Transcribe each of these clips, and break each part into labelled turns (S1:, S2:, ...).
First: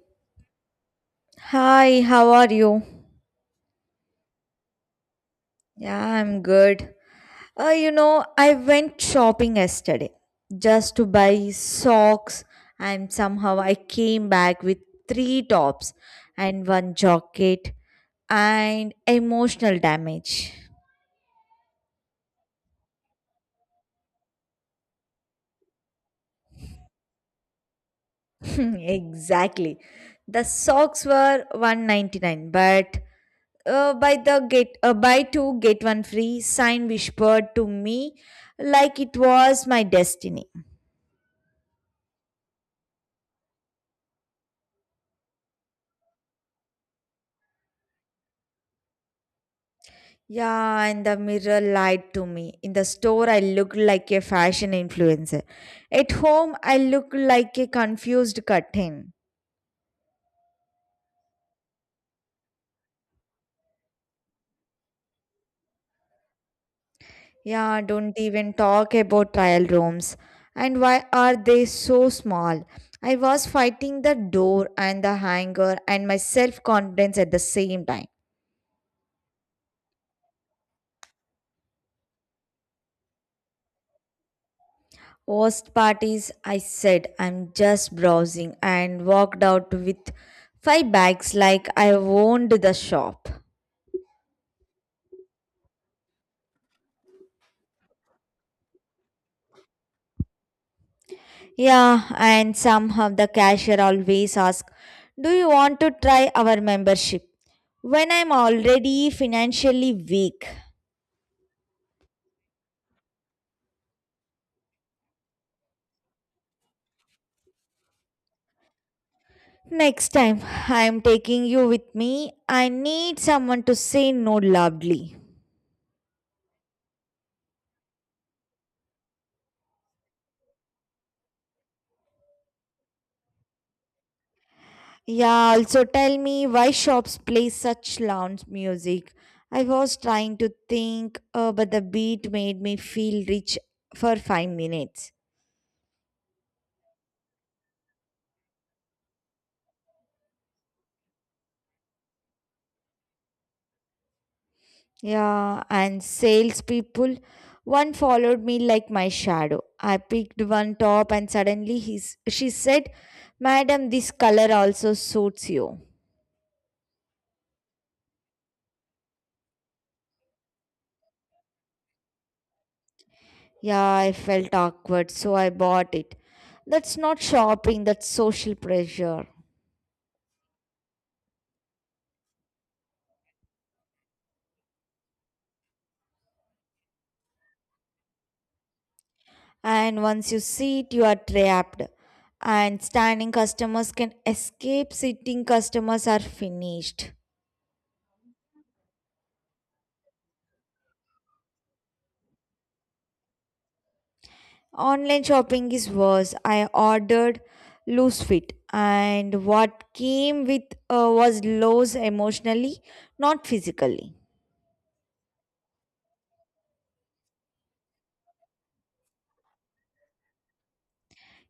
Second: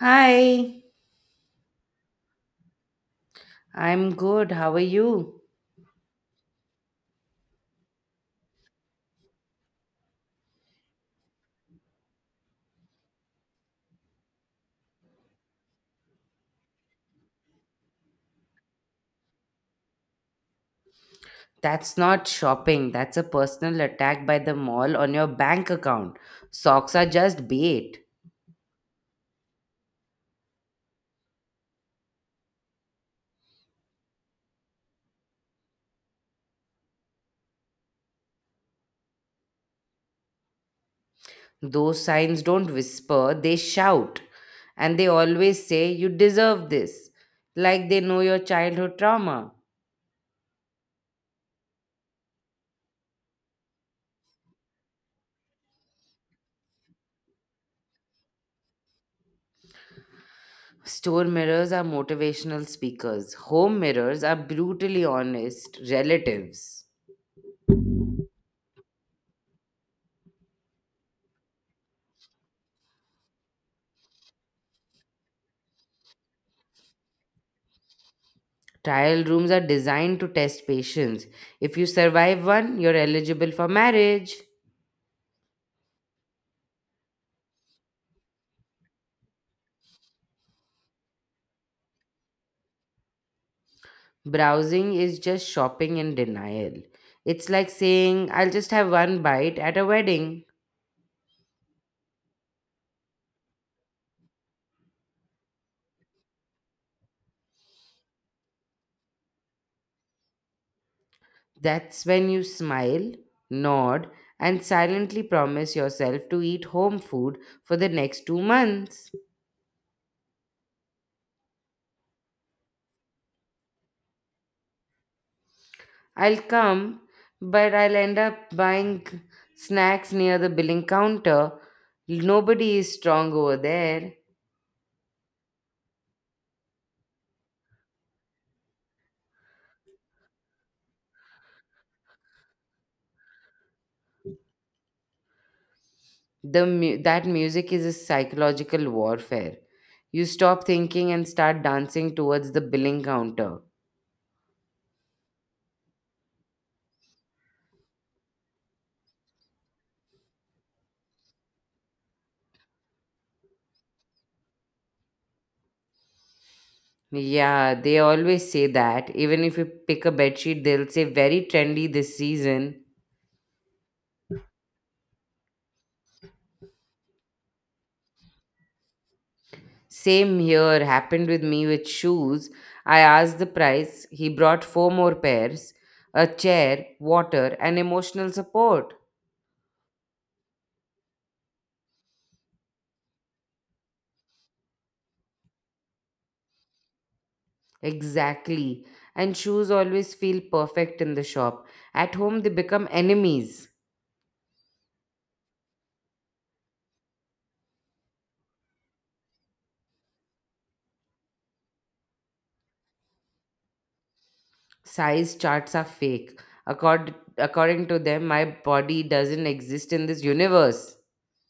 S1: Hi,
S2: Hi, how are you?
S1: I'm good. How are you?
S2: Yeah, I'm good. I went shopping yesterday just to buy socks, and somehow I came back with three tops and one jacket and emotional damage.
S1: That's not shopping. That's a personal attack by the mall on your bank account. Socks are just bait.
S2: Exactly. The socks were 199, but by the get buy two get one free sign whispered to me like it was my destiny.
S1: Those signs don't whisper, they shout. And they always say, You deserve this. Like they know your childhood trauma.
S2: Yeah, and the mirror lied to me. In the store, I looked like a fashion influencer. At home, I look like a confused curtain.
S1: Store mirrors are motivational speakers, home mirrors are brutally honest relatives.
S2: Yeah, don't even talk about trial rooms. And why are they so small? I was fighting the door and the hanger and my self confidence at the same time.
S1: Trial rooms are designed to test patience. If you survive one, you're eligible for marriage.
S2: Worst parties, I said I'm just browsing and walked out with five bags like I owned the shop.
S1: Browsing is just shopping in denial. It's like saying, I'll just have one bite at a wedding.
S2: Yeah, and somehow the cashier always asks, do you want to try our membership? When I'm already financially weak.
S1: That's when you smile, nod, and silently promise yourself to eat home food for the next 2 months.
S2: Next time I'm taking you with me, I need someone to say no loudly.
S1: I'll come, but I'll end up buying snacks near the billing counter. Nobody is strong over there.
S2: Yeah, also tell me why shops play such loud music. I was trying to think, but the beat made me feel rich for 5 minutes.
S1: That music is a psychological warfare. You stop thinking and start dancing towards the billing counter.
S2: Yeah, and salespeople. One followed me like my shadow. I picked one top and suddenly she said, madam, this color also suits you.
S1: Yeah, they always say that. Even if you pick a bedsheet, they'll say very trendy this season.
S2: Yeah, I felt awkward, so I bought it. That's not shopping, that's social pressure.
S1: Same here happened with me with shoes. I asked the price. He brought four more pairs, a chair, water, and emotional support.
S2: And once you see it, you are trapped. And standing customers can escape, sitting customers are finished.
S1: Exactly. And shoes always feel perfect in the shop. At home, they become enemies.
S2: Online shopping is worse. I ordered loose fit, and what came with was lows emotionally, not physically.
S1: Size charts are fake. According to them, my body doesn't exist in this universe.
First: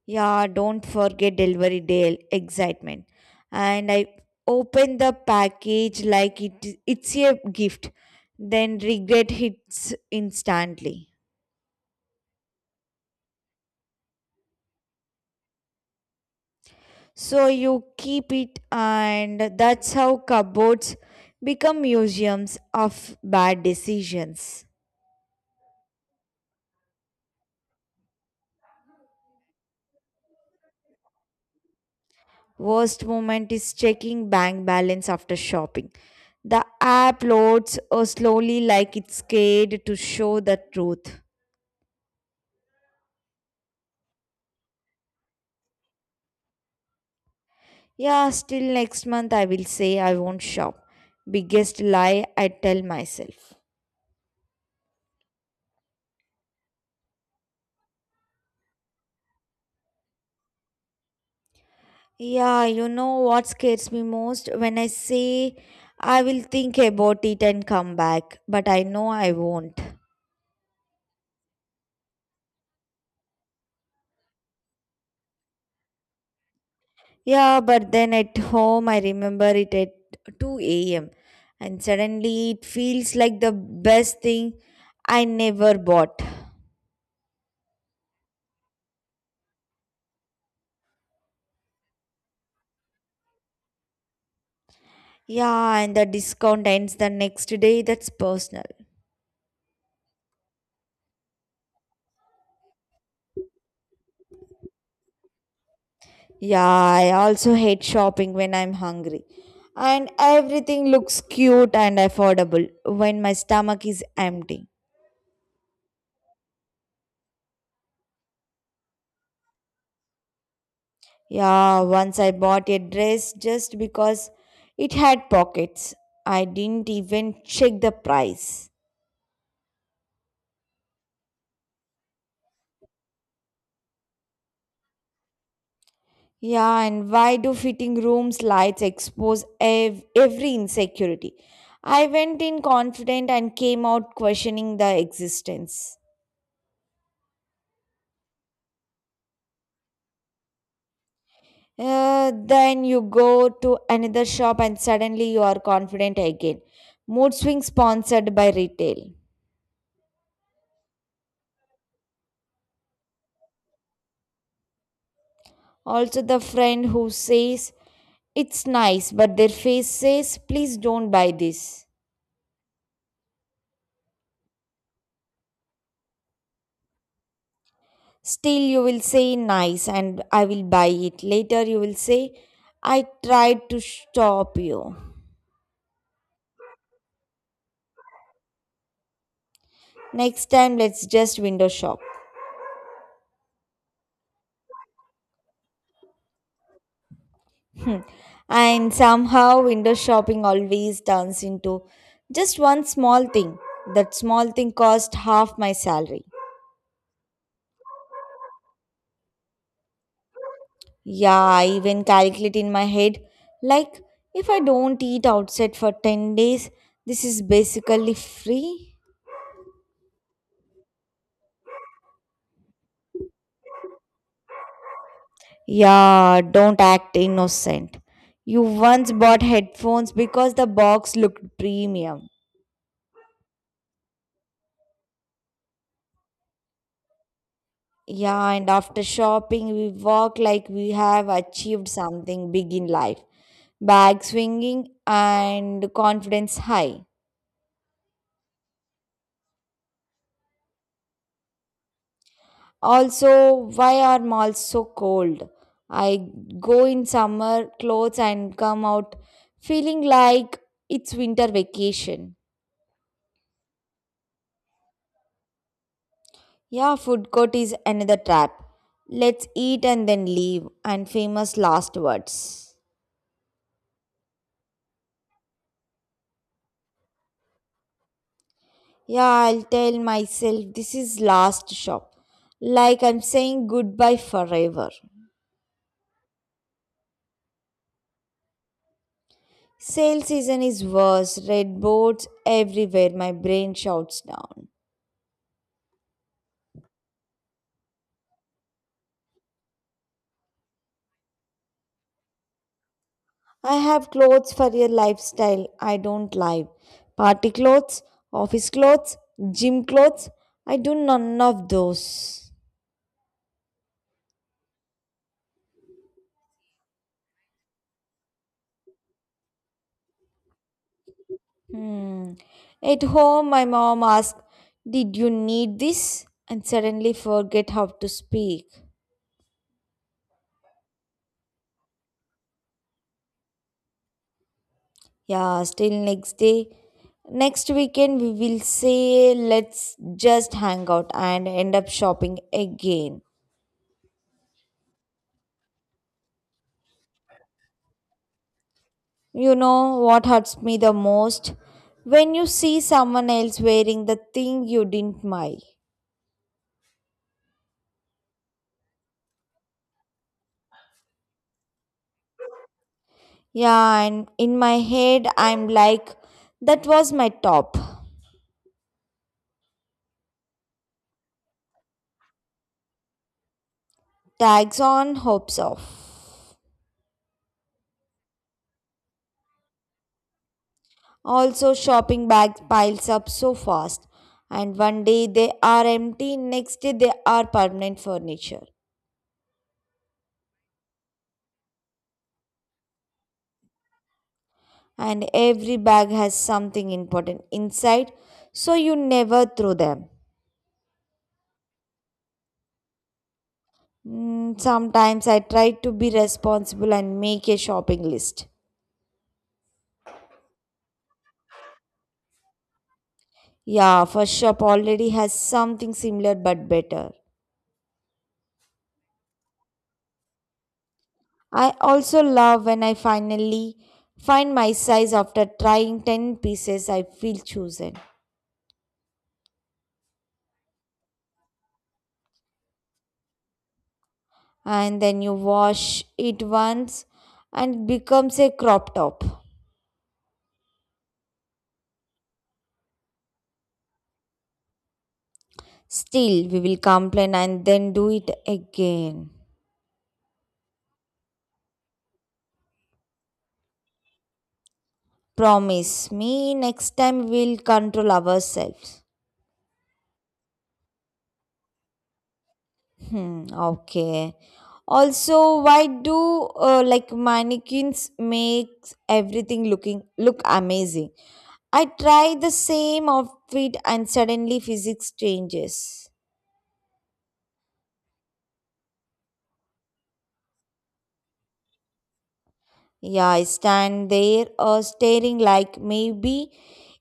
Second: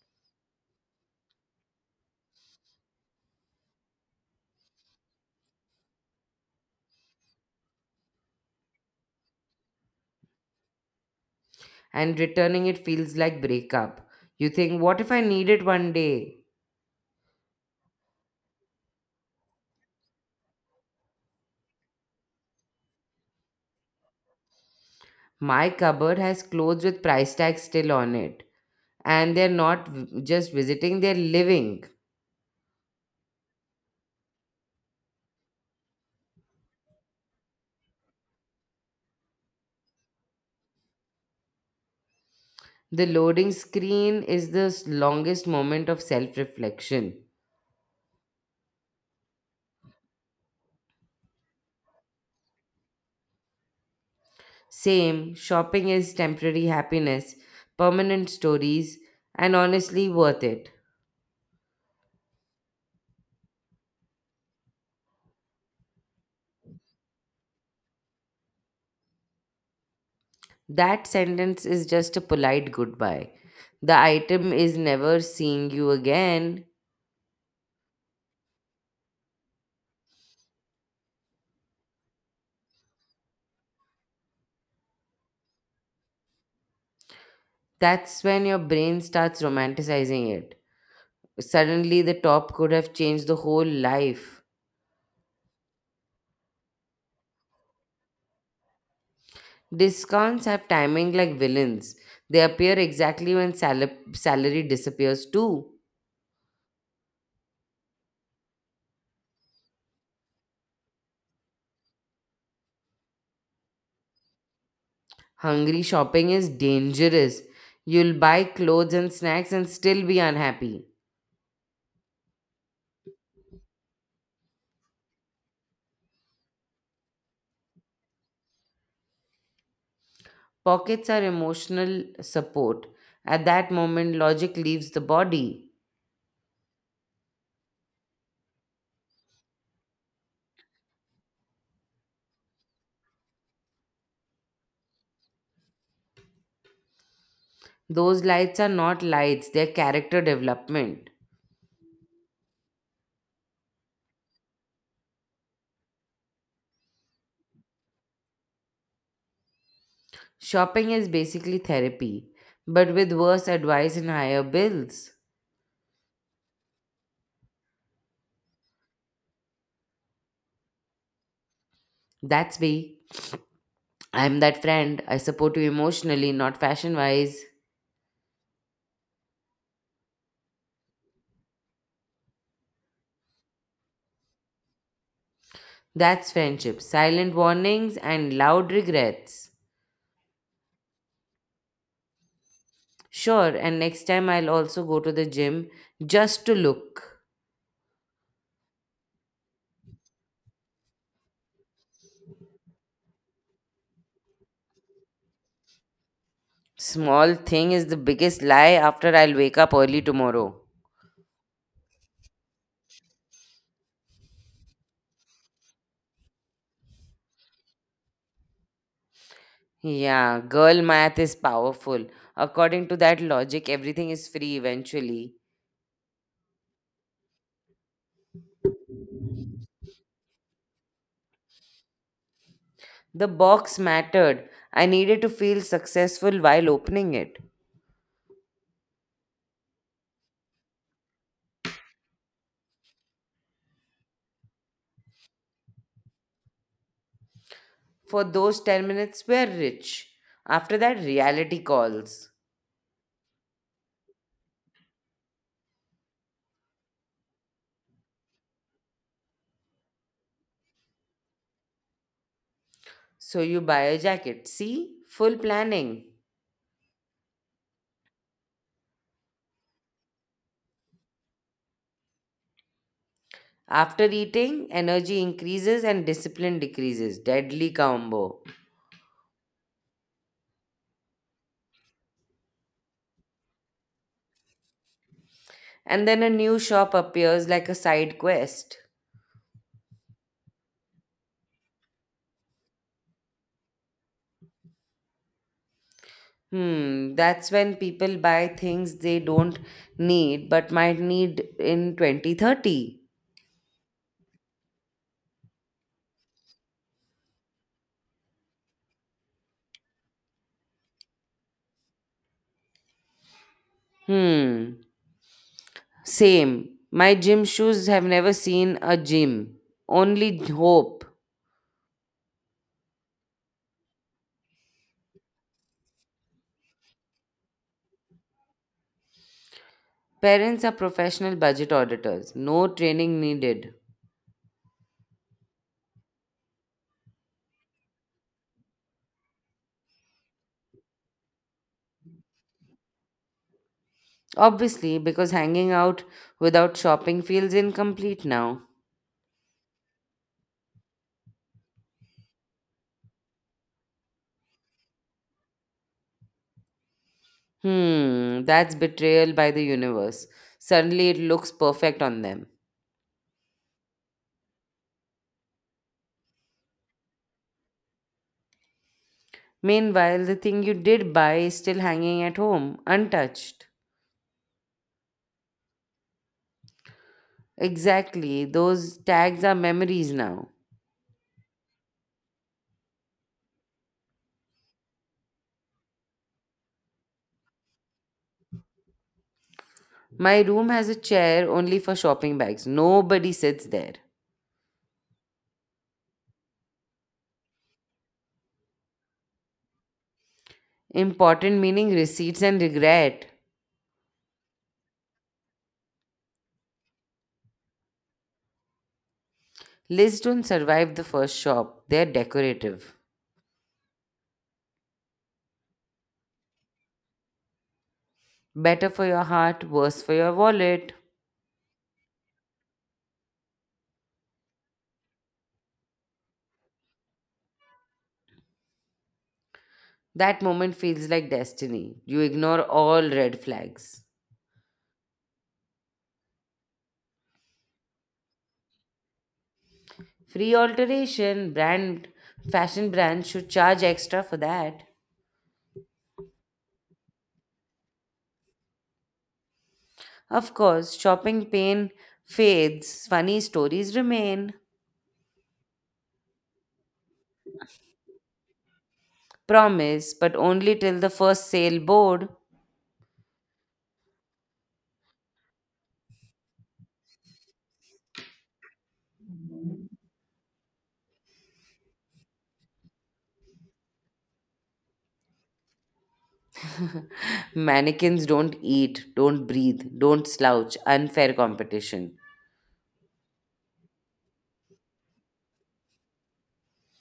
S2: Yeah, don't forget delivery day excitement. And I opened the package like it's a gift, then regret hits instantly.
S1: And returning it feels like breakup. You think, what if I need it one day?
S2: So you keep it, and that's how cupboards become museums of bad decisions.
S1: My cupboard has clothes with price tags still on it, and they're not just visiting, they're living.
S2: Worst moment is checking bank balance after shopping. The app loads slowly like it's scared to show the truth.
S1: The loading screen is the longest moment of self reflection.
S2: Yeah, still next month I will say I won't shop. Biggest lie I tell myself.
S1: Same, shopping is temporary happiness, permanent stories, and honestly worth it.
S2: Yeah, you know what scares me most? When I say I will think about it and come back, but I know I won't.
S1: That sentence is just a polite goodbye. The item is never seeing you again.
S2: Yeah, but then at home, I remember it at 2 a.m. and suddenly it feels like the best thing I never bought.
S1: That's when your brain starts romanticizing it. Suddenly, the top could have changed the whole life.
S2: Yeah, and the discount ends the next day. That's personal.
S1: Discounts have timing like villains, they appear exactly when salary disappears too.
S2: Yeah, I also hate shopping when I'm hungry. And everything looks cute and affordable when my stomach is empty.
S1: Hungry shopping is dangerous. You'll buy clothes and snacks and still be unhappy.
S2: Yeah, once I bought a dress just because it had pockets. I didn't even check the price.
S1: Pockets are emotional support. At that moment, logic leaves the body.
S2: Yeah, and why do fitting rooms lights expose every insecurity? I went in confident and came out questioning the existence.
S1: Those lights are not lights, they're character development.
S2: Then you go to another shop and suddenly you are confident again. Mood swing sponsored by retail.
S1: Shopping is basically therapy, but with worse advice and higher bills.
S2: Also, the friend who says it's nice, but their face says, please don't buy this.
S1: That's me. I'm that friend. I support you emotionally, not fashion wise.
S2: Still, you will say nice and I will buy it. Later, you will say I tried to stop you.
S1: That's friendship. Silent warnings and loud regrets.
S2: Next time, let's just window shop.
S1: Sure, and next time I'll also go to the gym just to look.
S2: Hmm. And somehow, window shopping always turns into just one small thing. That small thing cost half my salary.
S1: Small thing is the biggest lie after I'll wake up early tomorrow.
S2: Yeah, I even calculate in my head like if I don't eat outside for 10 days, this is basically free.
S1: Yeah, girl math is powerful. According to that logic, everything is free eventually.
S2: Yeah, don't act innocent. You once bought headphones because the box looked premium.
S1: The box mattered. I needed to feel successful while opening it.
S2: Yeah, and after shopping, we walk like we have achieved something big in life. Bag swinging and confidence high.
S1: For those 10 minutes were rich. After that, reality calls.
S2: Also, why are malls so cold? I go in summer clothes and come out feeling like it's winter vacation.
S1: So you buy a jacket. See? Full planning.
S2: Yeah, food court is another trap. Let's eat and then leave, and famous last words.
S1: After eating, energy increases and discipline decreases. Deadly combo.
S2: Yeah, I'll tell myself this is last shop. Like I'm saying goodbye forever.
S1: And then a new shop appears like a side quest.
S2: Sale season is worse, red boards everywhere, my brain shouts down.
S1: That's when people buy things they don't need but might need in 2030.
S2: I have clothes for your lifestyle, I don't live. Party clothes, office clothes, gym clothes, I do none of those.
S1: Hmm. Same. My gym shoes have never seen a gym. Only hope.
S2: Hmm. At home, my mom asked, did you need this? And suddenly forget how to speak.
S1: Parents are professional budget auditors. No training needed.
S2: Yeah, still next day. Next weekend, we will say, let's just hang out and end up shopping again.
S1: Obviously, because hanging out without shopping feels incomplete now.
S2: You know what hurts me the most? When you see someone else wearing the thing you didn't buy.
S1: That's betrayal by the universe. Suddenly it looks perfect on them.
S2: Yeah, and in my head, I'm like, that was my top.
S1: Meanwhile, the thing you did buy is still hanging at home, untouched.
S2: Tags on, hopes off.
S1: Exactly, those tags are memories now.
S2: Also, shopping bags piles up so fast, and one day they are empty, next day they are permanent furniture.
S1: My room has a chair only for shopping bags. Nobody sits there.
S2: And every bag has something important inside, so you never throw them.
S1: Important meaning receipts and regret.
S2: Mm, sometimes I try to be responsible and make a shopping list.
S1: Lists don't survive the first shop. They're decorative.
S2: Yeah, first shop already has something similar but better.
S1: Better for your heart, worse for your wallet.
S2: I also love when I finally find my size after trying 10 pieces, I feel chosen.
S1: That moment feels like destiny. You ignore all red flags.
S2: And then you wash it once and it becomes a crop top.
S1: Free alteration, brand, fashion brands should charge extra for that.
S2: Still, we will complain and then do it again.
S1: Of course, shopping pain fades, funny stories remain.
S2: Promise me next time we'll control ourselves.
S1: Promise, but only till the first sale board.
S2: Hmm, okay. Also, why do mannequins makes everything look amazing? I try the same outfit and suddenly physics changes.
S1: Mannequins don't eat, don't breathe, don't slouch. Unfair competition.
S2: Yeah, I stand there staring like maybe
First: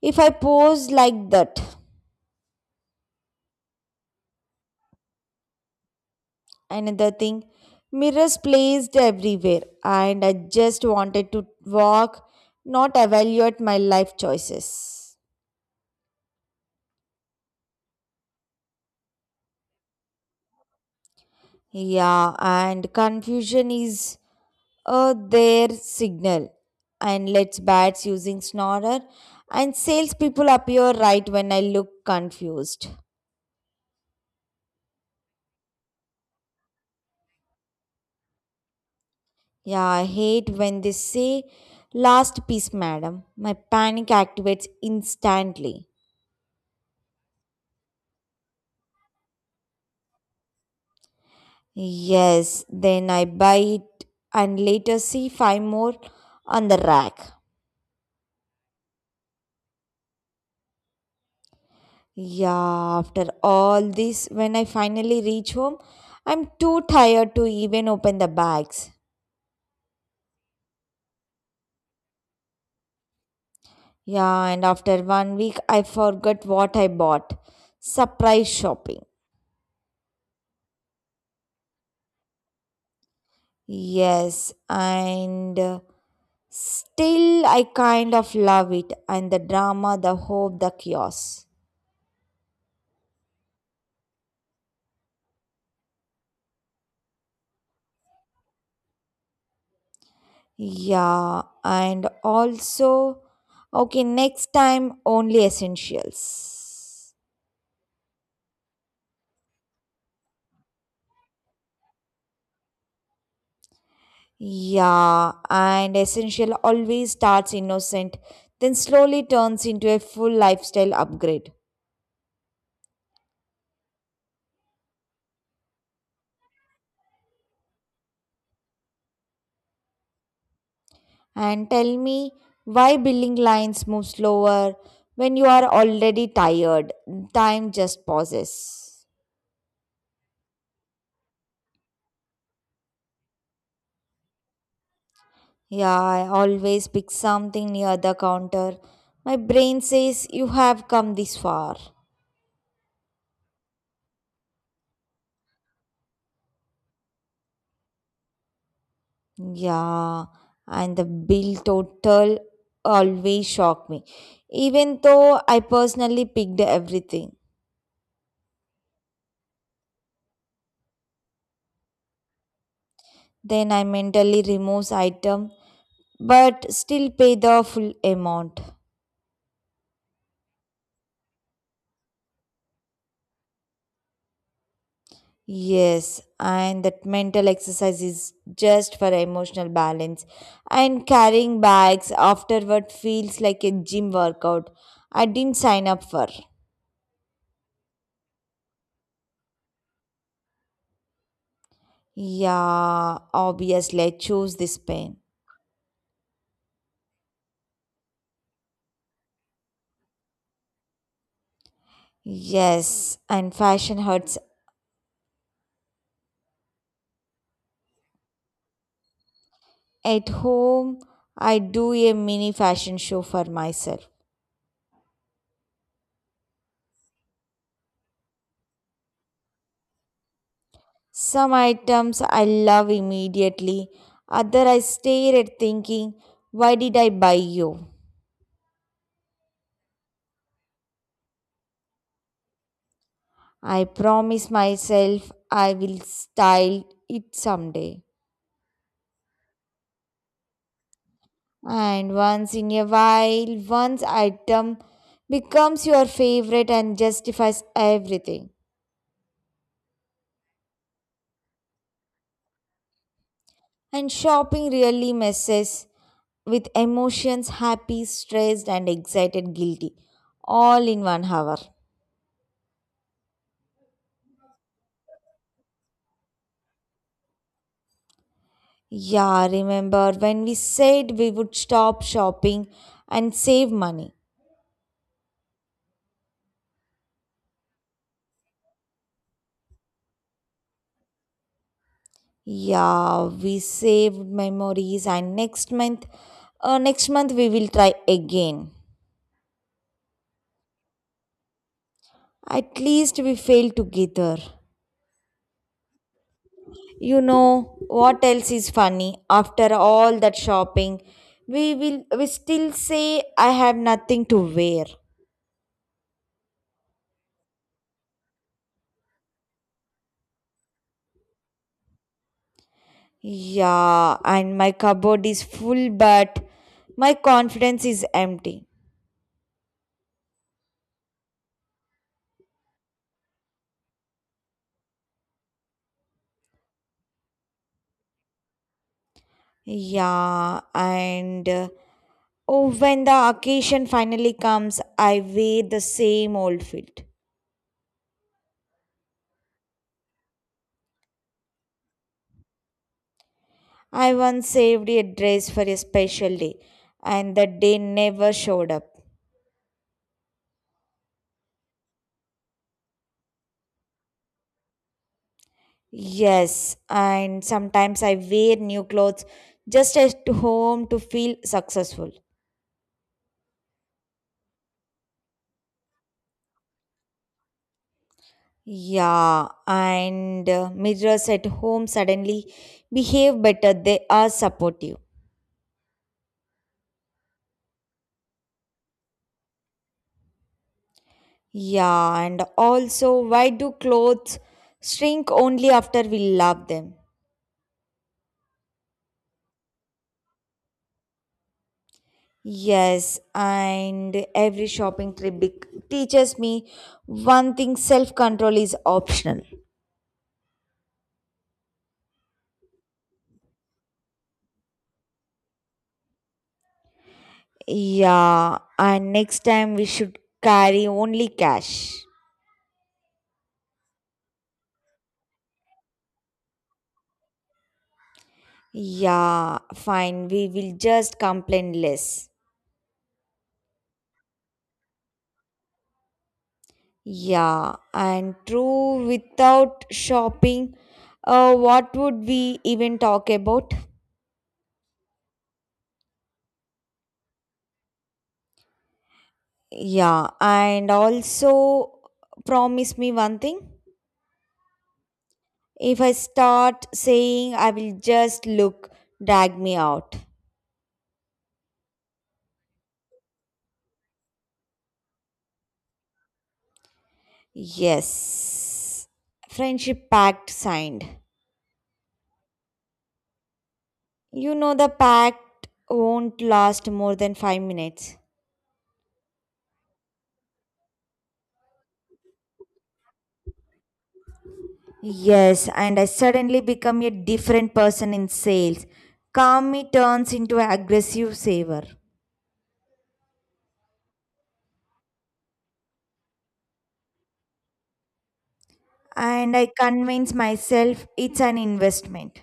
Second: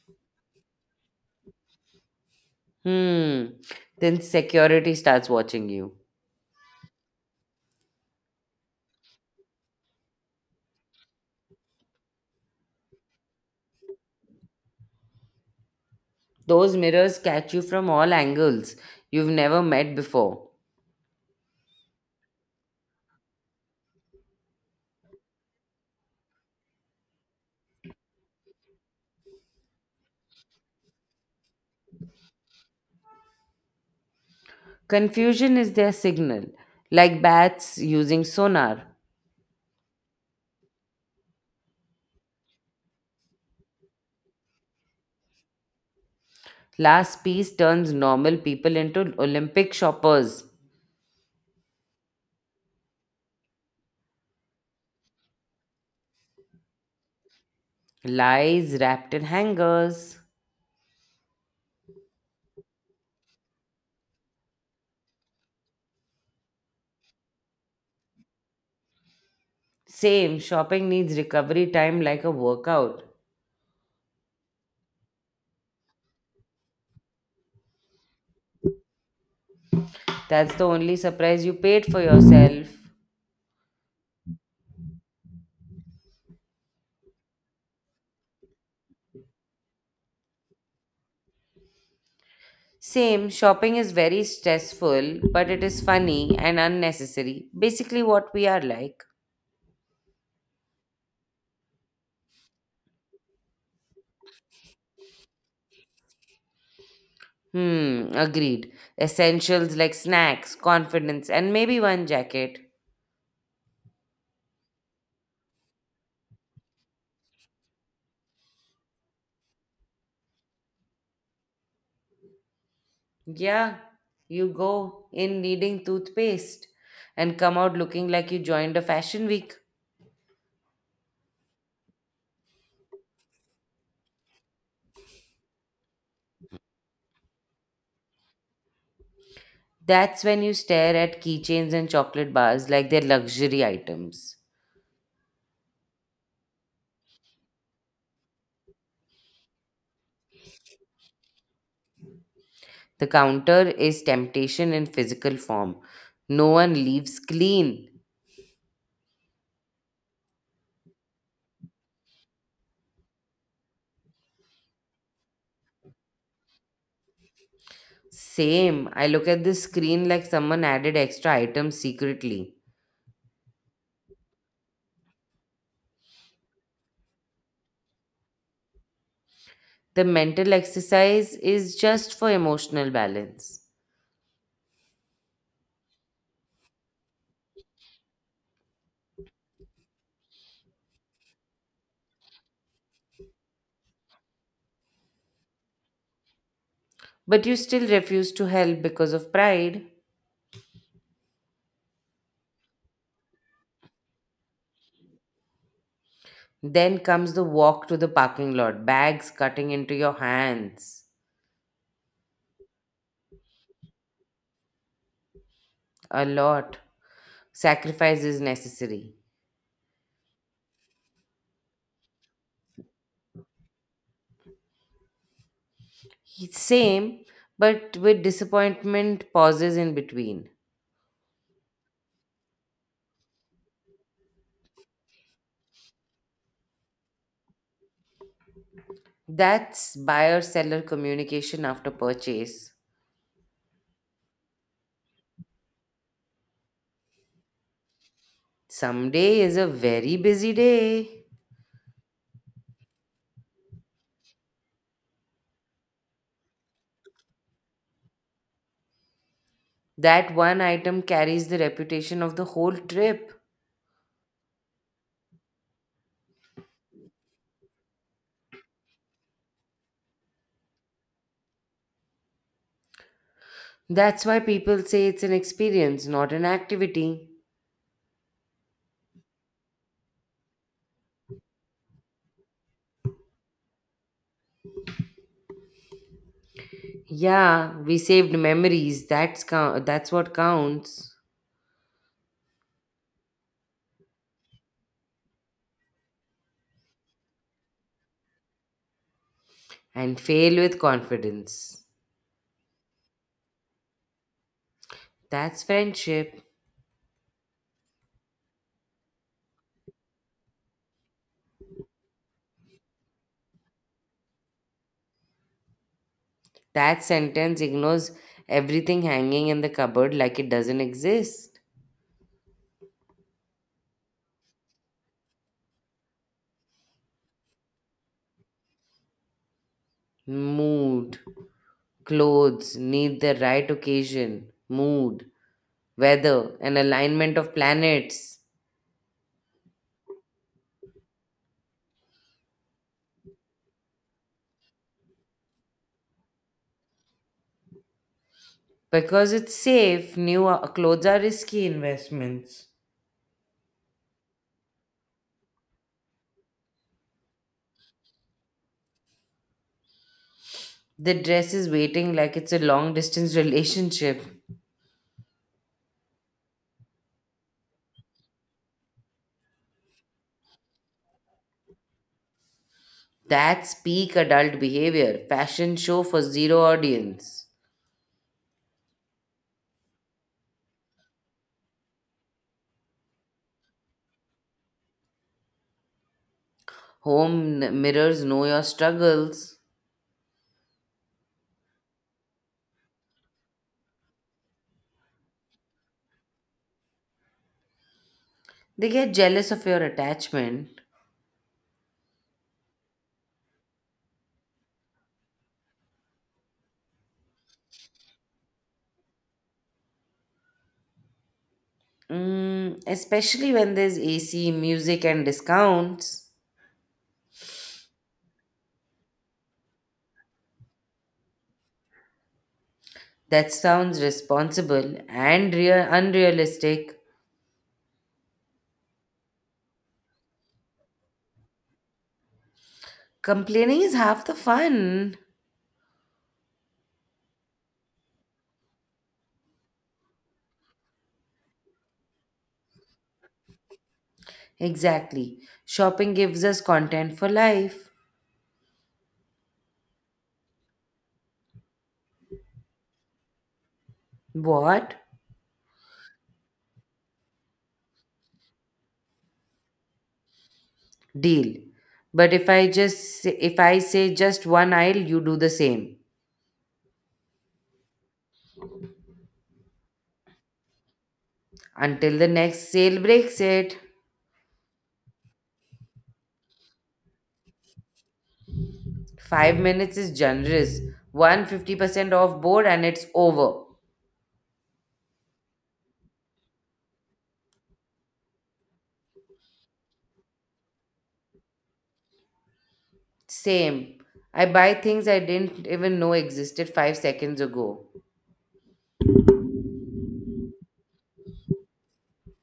S2: if I pose like that.
S1: Hmm. Then security starts watching you.
S2: Another thing, mirrors placed everywhere, and I just wanted to walk, not evaluate my life choices.
S1: Those mirrors catch you from all angles you've never met before.
S2: Yeah, and confusion is their signal. And let's bats using snorer, and salespeople appear right when I look confused.
S1: Confusion is their signal, like bats using sonar.
S2: Yeah, I hate when they say last piece, madam. My panic activates instantly.
S1: Last piece turns normal people into Olympic shoppers.
S2: Yes, then I buy it and later see five more on the rack.
S1: Lies wrapped in hangers.
S2: Yeah, after all this, when I finally reach home, I'm too tired to even open the bags.
S1: Same, shopping needs recovery time like a workout.
S2: Yeah, and after one week, I forgot what I bought. Surprise shopping.
S1: That's the only surprise you paid for yourself.
S2: Yes, and. Still, I kind of love it and the drama, the hope, the chaos.
S1: Same, shopping is very stressful, but it is funny and unnecessary. Basically, what we are like.
S2: Yeah, and also, okay, next time only essentials.
S1: Hmm, agreed. Essentials like snacks, confidence, and maybe one jacket.
S2: Yeah, and essential always starts innocent, then slowly turns into a full lifestyle upgrade.
S1: Yeah, you go in needing toothpaste and come out looking like you joined a fashion week.
S2: And tell me why building lines move slower when you are already tired. Time just pauses.
S1: That's when you stare at keychains and chocolate bars like they're luxury items.
S2: Yeah, I always pick something near the counter. My brain says, you have come this far.
S1: The counter is temptation in physical form. No one leaves clean.
S2: Yeah, and the bill total always shocked me, even though I personally picked everything.
S1: Same. I look at the screen like someone added extra items secretly.
S2: Then I mentally removes item but still pay the full amount.
S1: The mental exercise is just for emotional balance.
S2: Yes, and that mental exercise is just for emotional balance. And carrying bags afterward feels like a gym workout I didn't sign up for.
S1: But you still refuse to help because of pride.
S2: Yeah, obviously, I chose this pain.
S1: Then comes the walk to the parking lot, bags cutting into your hands.
S2: Yes, and fashion hurts.
S1: A lot. Sacrifice is necessary.
S2: At home, I do a mini fashion show for myself.
S1: Same, but with disappointment pauses in between.
S2: Some items I love immediately, other I stare at thinking, why did I buy you?
S1: That's buyer seller communication after purchase.
S2: I promise myself I will style it someday.
S1: Someday is a very busy day.
S2: And once in a while, one's item becomes your favorite and justifies everything.
S1: That one item carries the reputation of the whole trip.
S2: And shopping really messes with emotions happy, stressed, and excited, guilty all in one hour.
S1: That's why people say it's an experience, not an activity.
S2: Yeah, remember when we said we would stop shopping and save money?
S1: Yeah, we saved memories. That's count. That's what counts.
S2: Yeah, we saved memories and next month we will try again.
S1: And fail with confidence.
S2: At least we failed together.
S1: That's friendship.
S2: You know what else is funny? After all that shopping, we still say I have nothing to wear.
S1: That sentence ignores everything hanging in the cupboard like it doesn't exist.
S2: Yeah, and my cupboard is full but my confidence is empty.
S1: Mood. Clothes need the right occasion, mood, weather, an alignment of planets.
S2: Yeah, and Oh, when the occasion finally comes, I wear the same old fit.
S1: Because it's safe, new clothes are risky investments.
S2: I once saved a dress for a special day, and the day never showed up.
S1: The dress is waiting like it's a long distance relationship.
S2: Yes, and sometimes I wear new clothes just at home to feel successful.
S1: That's peak adult behavior. Fashion show for zero audience.
S2: Yeah, and Mirrors at home suddenly behave better, they are supportive.
S1: Home mirrors know your struggles.
S2: Yeah, and also, why do clothes shrink only after we love them?
S1: They get jealous of your attachment.
S2: Yes, and every shopping trip teaches me one thing self control is optional.
S1: Especially when there's AC, music, and discounts.
S2: Yeah, and next time we should carry only cash.
S1: That sounds responsible and real unrealistic.
S2: Yeah, fine, we will just complain less.
S1: Complaining is half the fun.
S2: Without shopping, what would we even talk about?
S1: Exactly. Shopping gives us content for life.
S2: Yeah, and also promise me one thing.
S1: What?
S2: If I start saying I will just look, drag me out.
S1: Deal. But if I say just one aisle, you do the same
S2: Yes. Friendship pact signed.
S1: until the next sale breaks it.
S2: You know the pact won't last more than 5 minutes.
S1: 5 minutes is generous. one 50% off board and it's over.
S2: Yes, and I suddenly become a different person in sales. Calm me turns into an aggressive saver.
S1: Same. I buy things I didn't even know existed 5 seconds ago.
S2: And I convince myself it's an investment.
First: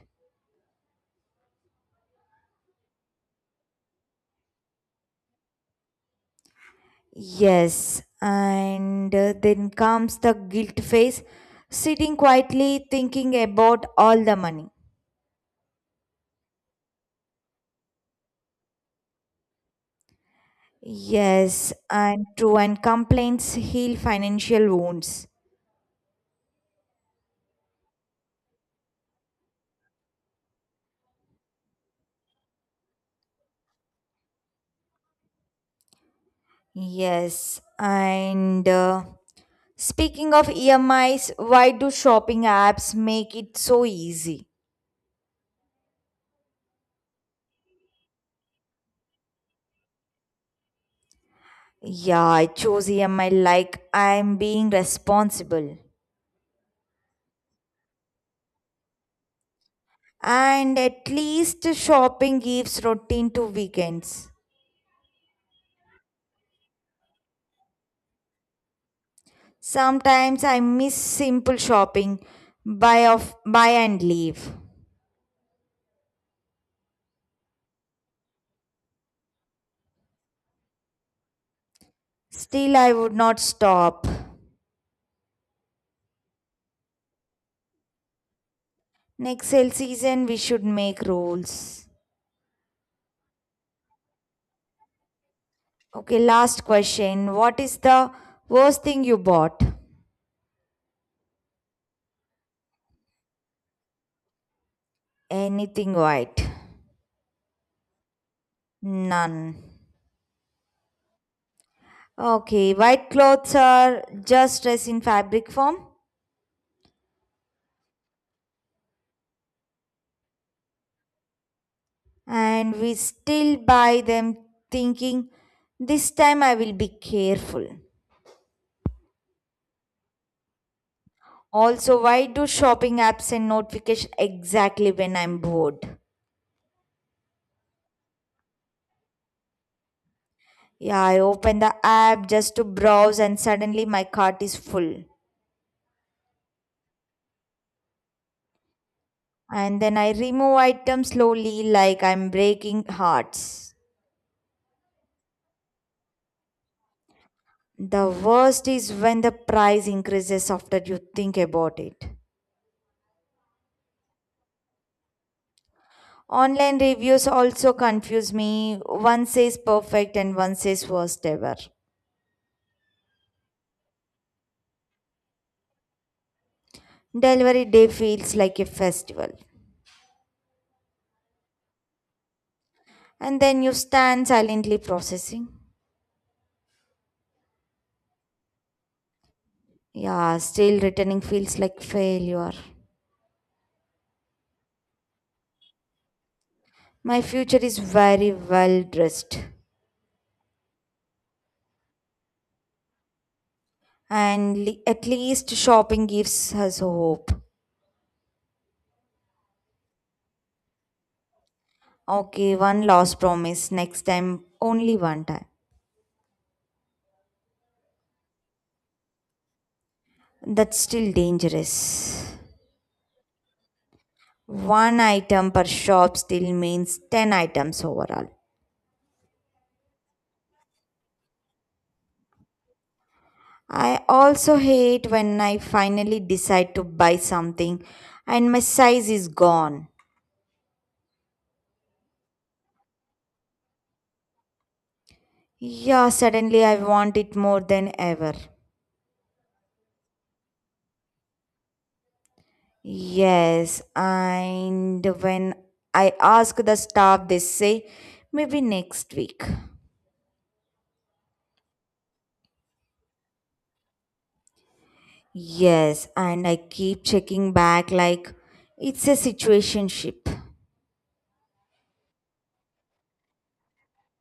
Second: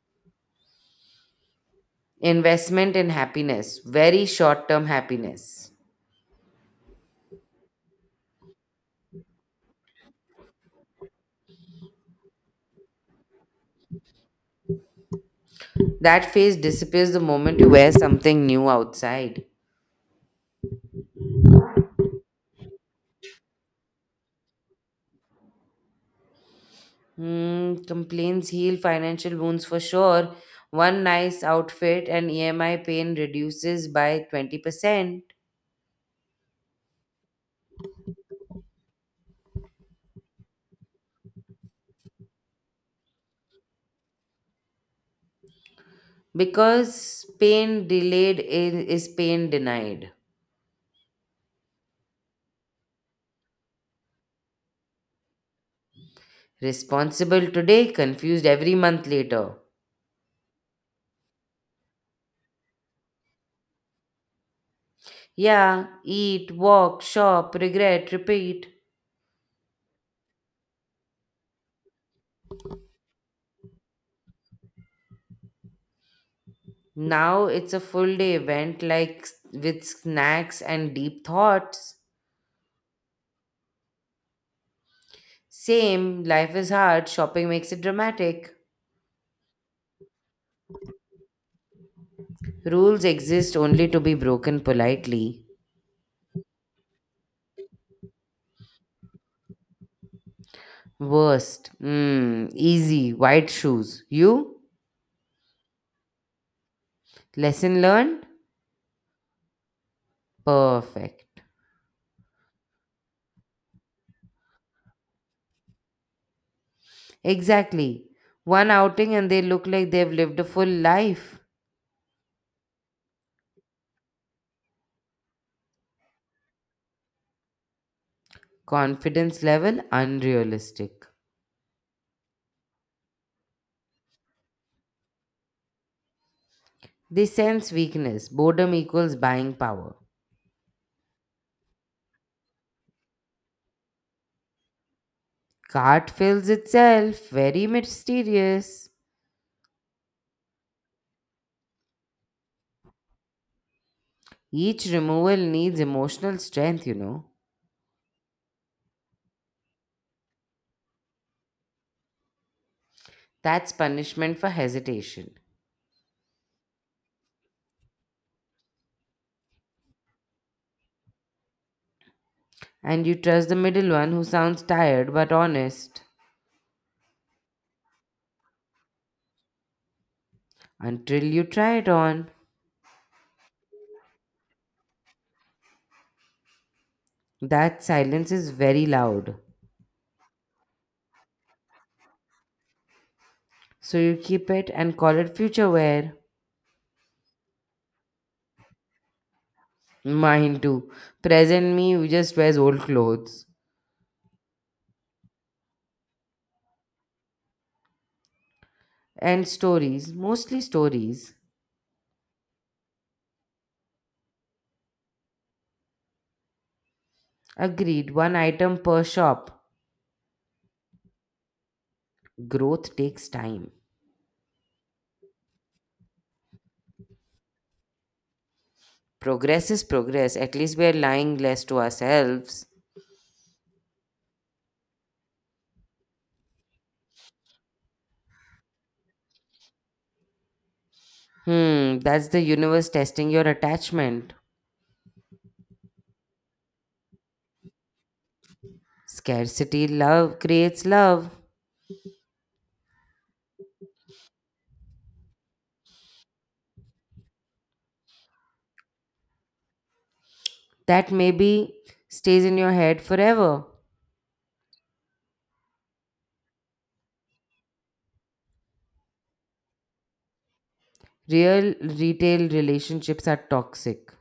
S1: Investment in happiness, very short term happiness.
S2: Yes, and Then comes the guilt phase, sitting quietly thinking about all the money.
S1: That phase disappears the moment you wear something new outside.
S2: Yes, and true, and complaints heal financial wounds.
S1: Complaints heal financial wounds for sure. One nice outfit and EMI pain reduces by 20%
S2: Yes, and Speaking of EMIs, why do shopping apps make it so easy?
S1: because pain delayed is pain denied.
S2: Yeah, I chose EMI like I'm being responsible.
S1: Responsible today, confused every month later.
S2: And at least shopping gives routine to weekends.
S1: Yeah, eat, walk, shop, regret, repeat.
S2: Sometimes I miss simple shopping, buy off buy and leave.
S1: Now it's a full day event like with snacks and deep thoughts.
S2: Still I would not stop.
S1: Same, life is hard, shopping makes it dramatic.
S2: Next sale season we should make rules.
S1: Rules exist only to be broken politely.
S2: Okay, last question. What is the worst thing you bought?
S1: Worst. Easy, white shoes. You?
S2: Anything white.
S1: Lesson learned?
S2: None.
S1: Perfect.
S2: Okay, white clothes are just dress in fabric form
S1: Exactly. One outing and they look like they've lived a full life.
S2: and we still buy them thinking this time I will be careful.
S1: Confidence level unrealistic.
S2: Also, why do shopping apps send notification exactly when I'm bored?
S1: They sense weakness. Boredom equals buying power.
S2: Yeah, I open the app just to browse and suddenly my cart is full.
S1: Cart fills itself. Very mysterious.
S2: And then I remove items slowly like I'm breaking hearts.
S1: Each removal needs emotional strength, you know.
S2: The worst is when the price increases after you think about it.
S1: That's punishment for hesitation.
S2: Online reviews also confuse me. One says perfect and one says worst ever.
S1: And you trust the middle one who sounds tired but honest
S2: Delivery day feels like a festival.
S1: until you try it on.
S2: And then you stand silently processing.
S1: That silence is very loud.
S2: Yeah, still returning feels like failure.
S1: So you keep it and call it future wear.
S2: My future is very well dressed,
S1: Mine too. Present me just wears old clothes
S2: and at least shopping gives us hope.
S1: and stories, mostly stories.
S2: Okay, one last promise next time, only one time.
S1: Agreed, one item per shop.
S2: That's still dangerous.
S1: Growth takes time.
S2: One item per shop still means 10 items overall.
S1: Progress is progress. At least we are lying less to ourselves.
S2: I also hate when I finally decide to buy something and my size is gone.
S1: That's the universe testing your attachment.
S2: Yeah, suddenly I want it more than ever.
S1: Scarcity love creates love.
S2: Yes, and when I ask the staff, they say maybe next week.
S1: That maybe stays in your head forever.
S2: Yes, and I keep checking back like it's a situationship.
S1: Real retail relationships are toxic.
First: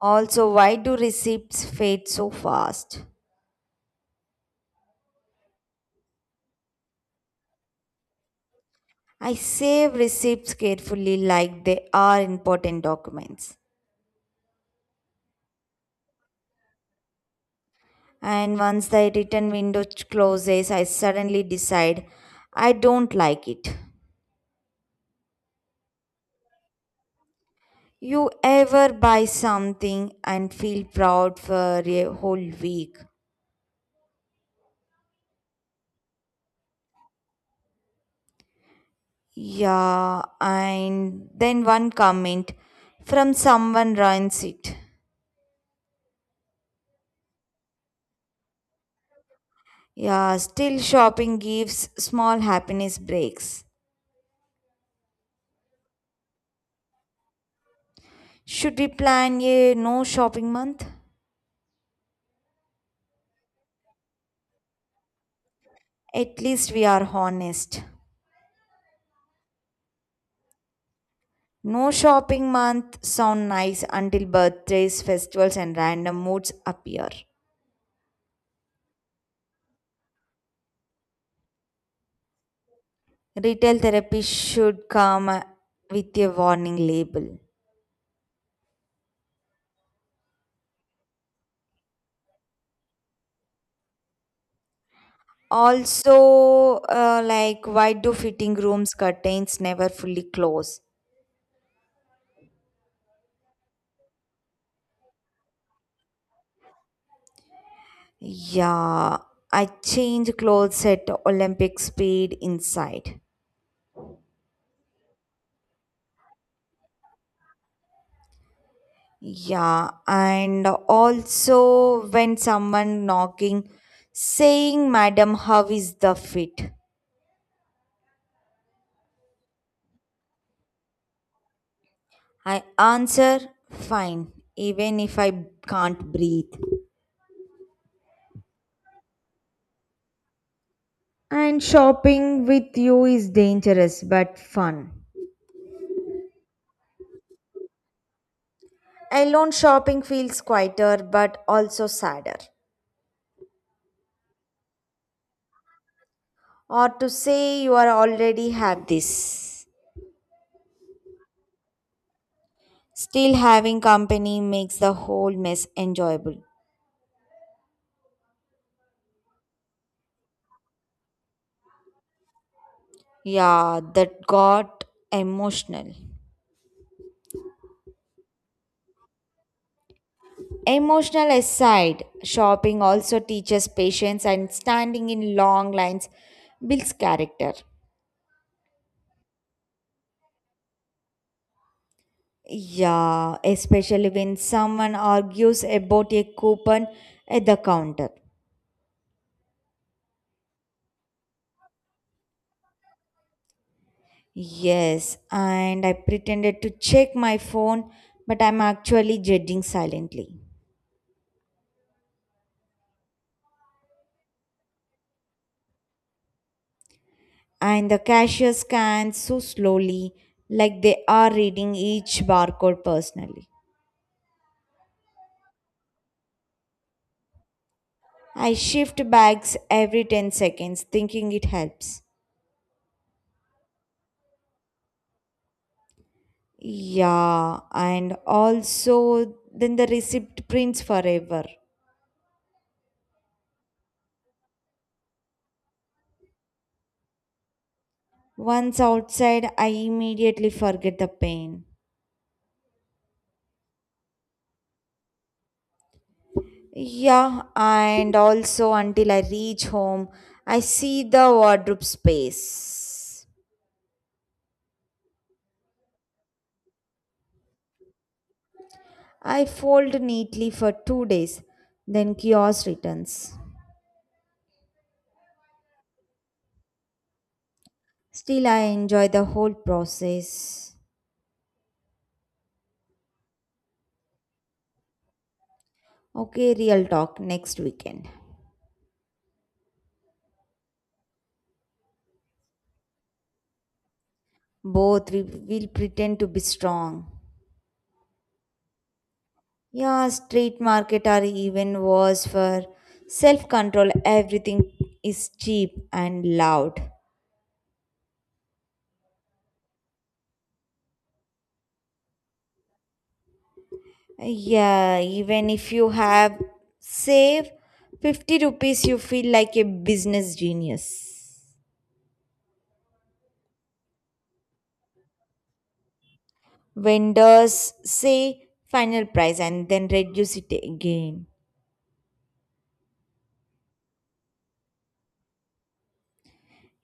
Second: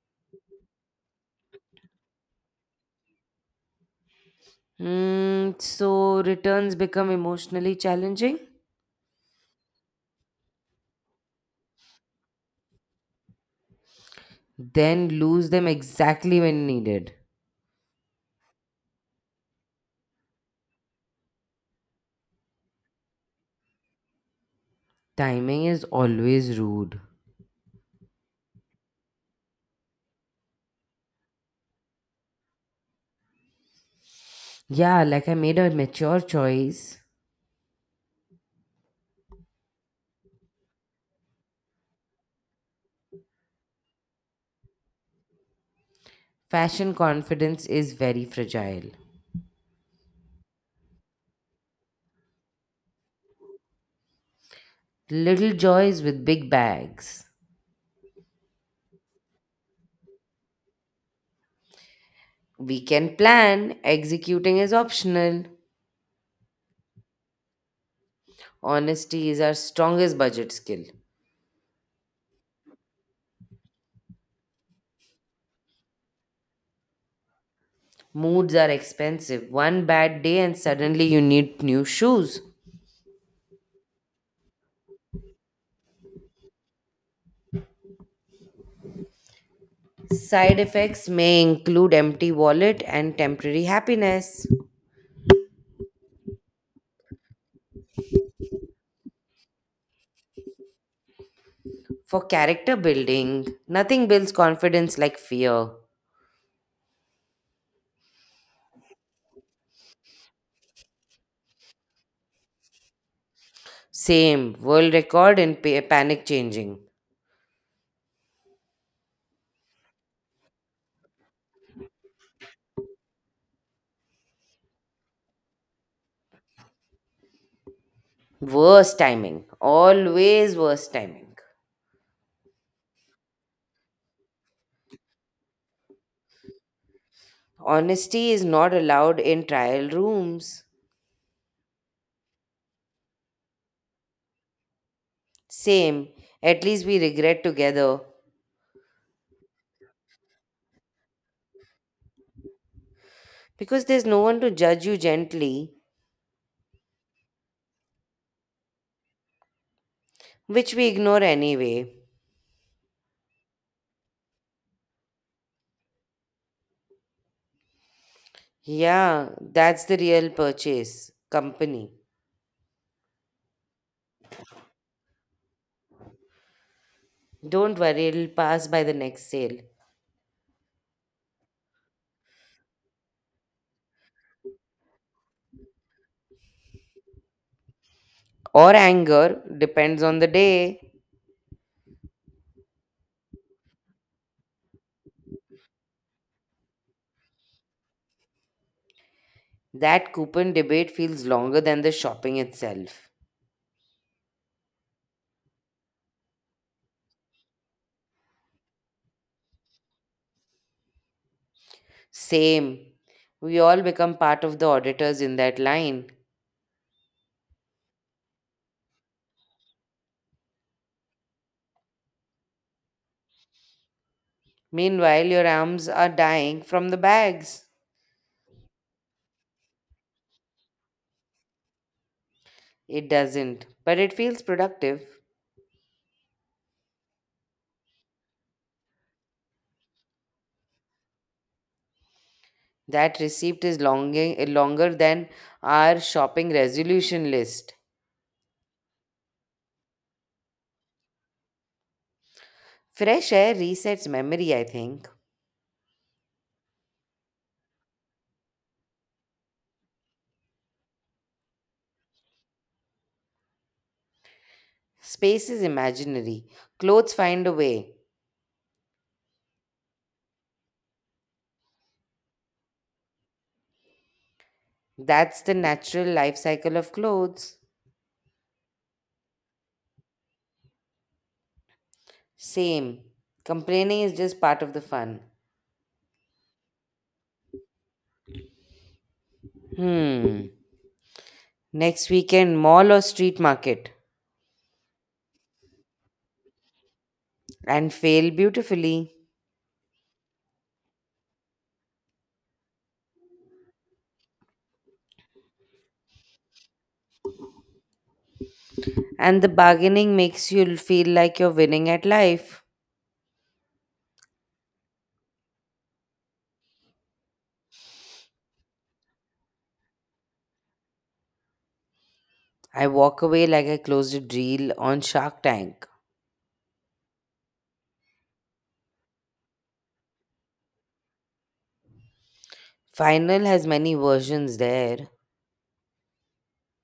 S2: Also, why do receipts fade so fast?
S1: So returns become emotionally challenging?
S2: I save receipts carefully like they are important documents.
S1: Then lose them exactly when needed.
S2: And once the return window closes, I suddenly decide I don't like it.
S1: Timing is always rude.
S2: You ever buy something and feel proud for a whole week?
S1: Yeah, like I made a mature choice.
S2: Yeah, and then one comment from someone ruins it.
S1: Fashion confidence is very fragile.
S2: Yeah, still shopping gives small happiness breaks.
S1: Little joys with big bags.
S2: Should we plan a no shopping month?
S1: We can plan, executing is optional.
S2: At least we are honest.
S1: Honesty is our strongest budget skill.
S2: No shopping month sound nice until birthdays, festivals and random moods appear.
S1: Moods are expensive. One bad day, and suddenly you need new shoes.
S2: Retail therapy should come with a warning label.
S1: Side effects may include empty wallet and temporary happiness.
S2: Also, why do fitting rooms curtains never fully close?
S1: For character building, nothing builds confidence like fear.
S2: Yeah, I change clothes at Olympic speed inside.
S1: Same, world record in panic changing.
S2: Yeah, and also when someone knocking saying, Madam, how is the fit?
S1: Worst timing, always worst timing.
S2: I answer, fine, even if I can't breathe.
S1: Honesty is not allowed in trial rooms.
S2: And shopping with you is dangerous but fun.
S1: Same, at least we regret together
S2: Alone shopping feels quieter but also sadder.
S1: because there's no one to judge you gently,
S2: Or to say you are already have this.
S1: which we ignore anyway.
S2: Still having company makes the whole mess enjoyable.
S1: Yeah, that's the real purchase company.
S2: Yeah, that got emotional.
S1: Don't worry, it'll pass by the next sale.
S2: Emotional aside, shopping also teaches patience and standing in long lines builds character.
S1: Or anger, depends on the day.
S2: Yeah, especially when someone argues about a coupon at the counter.
S1: That coupon debate feels longer than the shopping itself.
S2: Yes, and I pretended to check my phone, but I'm actually judging silently.
S1: Same. We all become part of the auditors in that line.
S2: And the cashier scans so slowly, like they are reading each barcode personally.
S1: Meanwhile, your arms are dying from the bags.
S2: I shift bags every 10 seconds, thinking it helps.
S1: It doesn't, but it feels productive.
S2: Yeah, and also then the receipt prints forever.
S1: That receipt is longing, longer than our shopping resolution list.
S2: Once outside, I immediately forget the pain.
S1: Fresh air resets memory, I think.
S2: Yeah, and also until I reach home, I see the wardrobe space.
S1: Space is imaginary. Clothes find a way.
S2: I fold neatly for 2 days, then chaos returns.
S1: That's the natural life cycle of clothes.
S2: Still, I enjoy the whole process.
S1: Same. Complaining is just part of the fun.
S2: Okay, real talk next weekend.
S1: Hmm. Next weekend, mall or street market,
S2: Both we will pretend to be strong.
S1: and fail beautifully.
S2: Yeah, street market are even worse for self control. Everything is cheap and loud.
S1: And the bargaining makes you feel like you're winning at life.
S2: Yeah, even if you have save 50 rupees, you feel like a business genius.
S1: I walk away like I closed a deal on Shark Tank.
S2: Vendors say final price and then reduce it again.
S1: Final has many versions there.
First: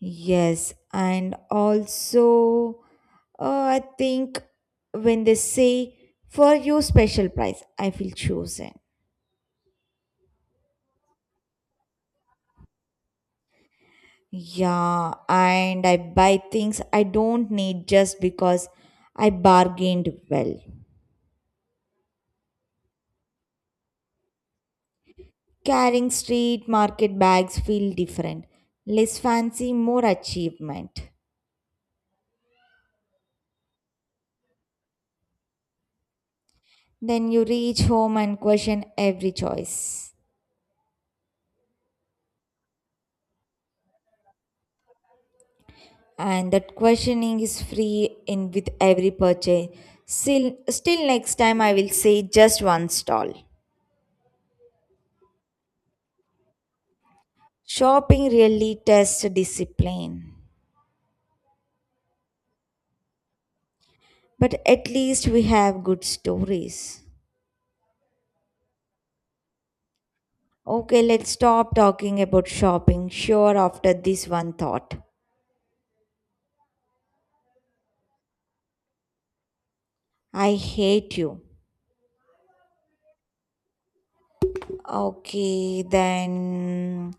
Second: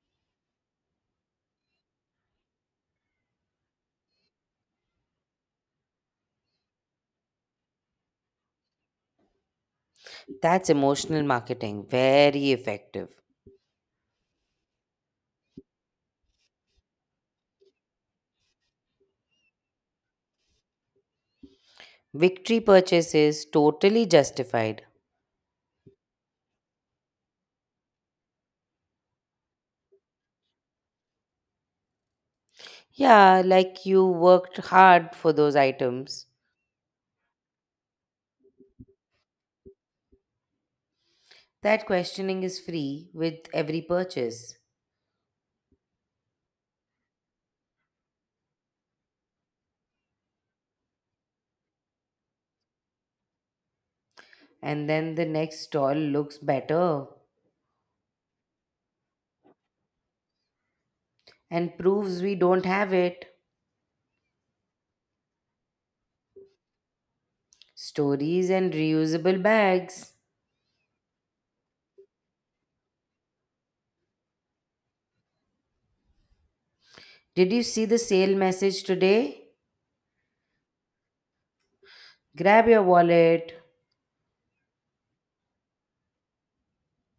S2: Yes, and also, I think when they say for you special price, I feel chosen.
S1: That's emotional marketing, very effective.
S2: Yeah, and I buy things I don't need just because I bargained well.
S1: Victory purchases totally justified.
S2: Carrying street market bags feel different. Less fancy, more achievement.
S1: Yeah, like you worked hard for those items.
S2: Then you reach home and question every choice.
S1: That questioning is free with every purchase.
S2: And that questioning is free in with every purchase. Still, next time I will say just one stall.
S1: And then the next stall looks better.
S2: Shopping really tests discipline.
S1: And proves we don't have it.
S2: But at least we have good stories.
S1: Stories and reusable bags.
S2: Okay, let's stop talking about shopping. Sure, after this one thought.
S1: Did you see the sale message today?
S2: I hate you.
S1: Grab your wallet.
S2: Okay, then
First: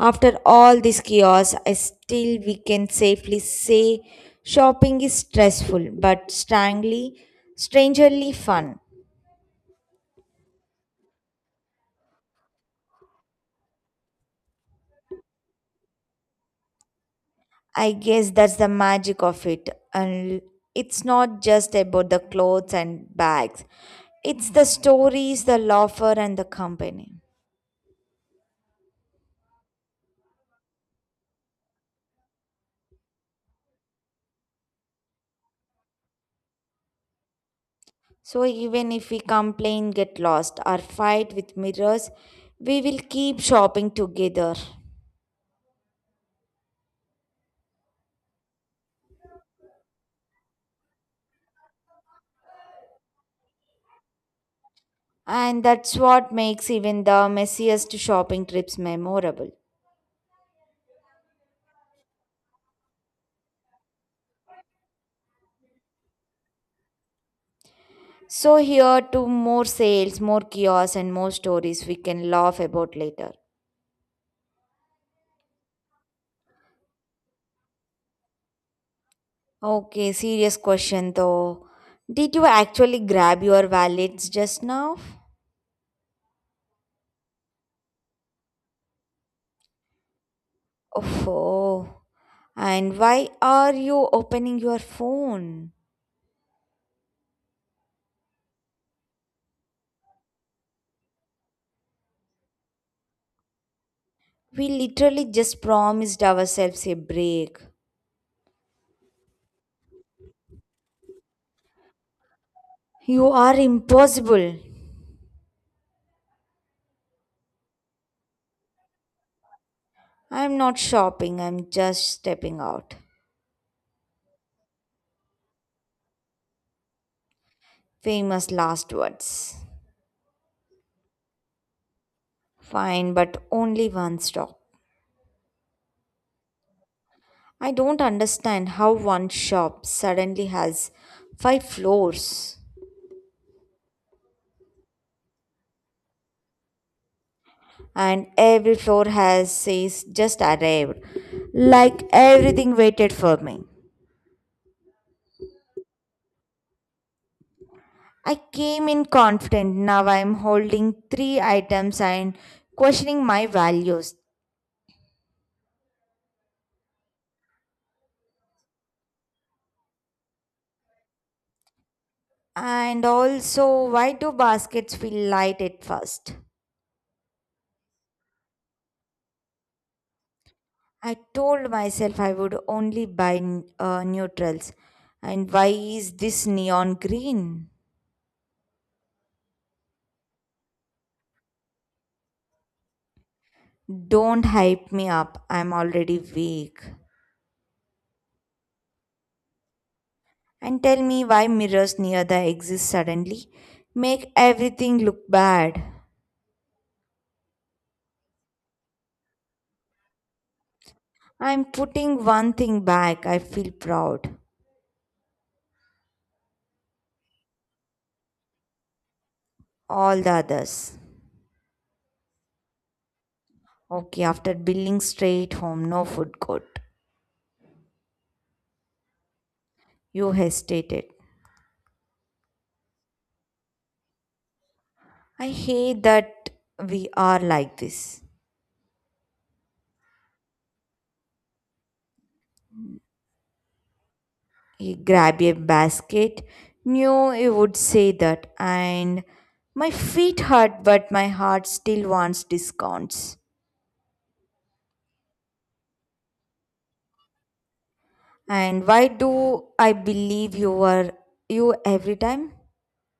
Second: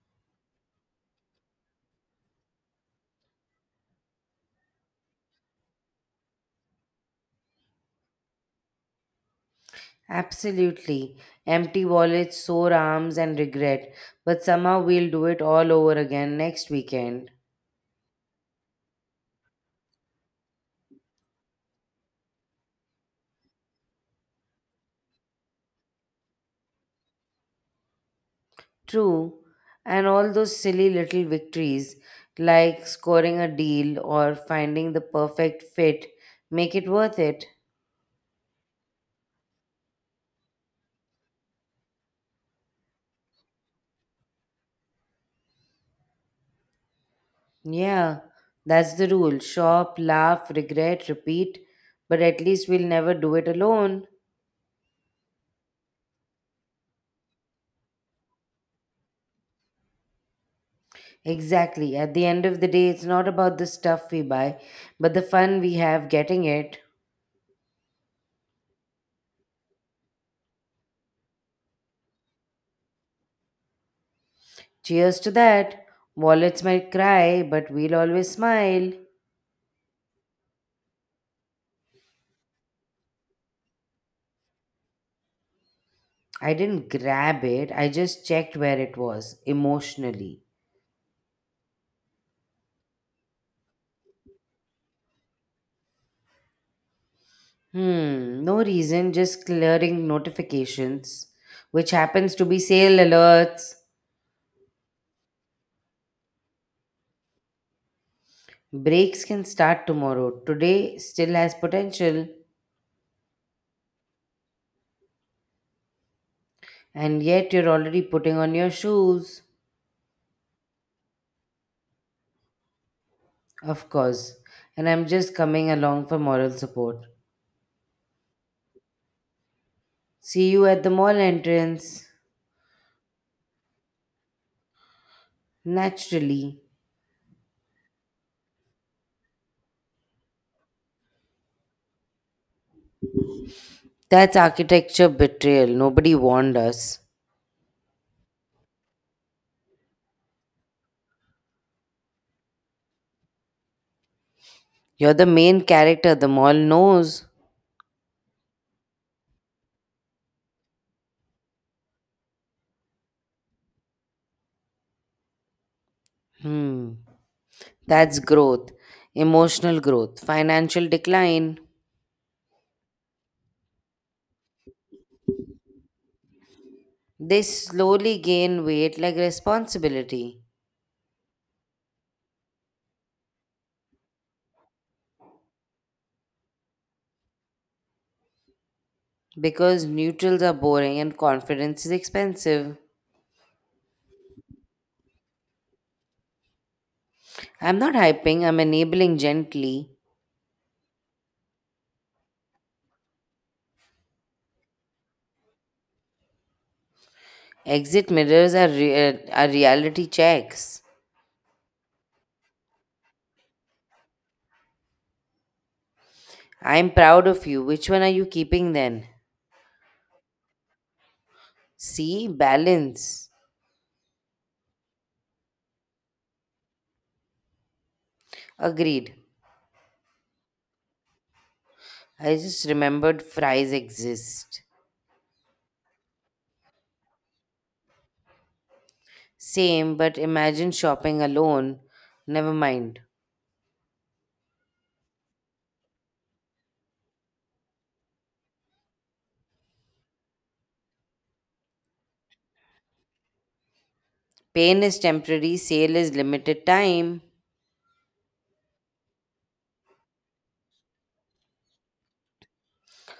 S2: after all this chaos, I still we can safely say shopping is stressful but strangely fun.
S1: Absolutely. Empty wallets, sore arms, and regret. But somehow we'll do it all over again next weekend.
S2: I guess that's the magic of it. And it's not just about the clothes and bags. It's the stories, the laughter and the company.
S1: True. And all those silly little victories, like scoring a deal or finding the perfect fit, make it worth it.
S2: So even if we complain, get lost, or fight with mirrors, we will keep shopping together.
S1: Yeah, that's the rule. Shop, laugh, regret, repeat. But at least we'll never do it alone.
S2: And that's what makes even the messiest shopping trips memorable.
S1: Exactly. At the end of the day, it's not about the stuff we buy, but the fun we have getting it.
S2: So here to more sales, more kiosks, and more stories we can laugh about later.
S1: Cheers to that. Wallets might cry, but we'll always smile.
S2: Okay, serious question though. Did you actually grab your wallets just now?
S1: I didn't grab it, I just checked where it was emotionally.
S2: Oh, and why are you opening your phone?
S1: No reason, just clearing notifications, which happens to be sale alerts.
S2: We literally just promised ourselves a break.
S1: Breaks can start tomorrow. Today still has potential,
S2: You are impossible.
S1: and yet you're already putting on your shoes.
S2: I'm not shopping, I'm just stepping out.
S1: Of course. And I'm just coming along for moral support.
S2: Famous last words.
S1: See you at the mall entrance.
S2: Fine, but only one stop.
S1: Naturally.
S2: I don't understand how one shop suddenly has 5 floors
S1: That's architecture betrayal. Nobody warned us.
S2: and every floor has says just arrived like everything waited for me.
S1: You're the main character. The mall knows.
S2: I came in confident. Now I'm holding 3 items and questioning my values.
S1: Hmm. That's growth. Emotional growth. Financial decline.
S2: And also, why do baskets feel light at first?
S1: They slowly gain weight like responsibility.
S2: I told myself I would only buy neutrals. And why is this neon green?
S1: Because neutrals are boring and confidence is expensive.
S2: Don't hype me up. I'm already weak.
S1: I'm not hyping, I'm enabling gently.
S2: And tell me why mirrors near the exit suddenly make everything look bad.
S1: Exit mirrors are reality checks.
S2: I'm putting one thing back. I feel proud.
S1: I'm proud of you. Which one are you keeping then?
S2: All the others.
S1: See, balance.
S2: Okay, after billing straight home, no food court.
S1: Agreed.
S2: You hesitated.
S1: I just remembered fries exist.
S2: I hate that we are like this.
S1: Same, but imagine shopping alone. Never mind.
S2: He grabbed a basket, knew you would say that, and my feet hurt, but my heart still wants discounts.
S1: Pain is temporary, sale is limited time.
S2: And why do I believe you are you every time?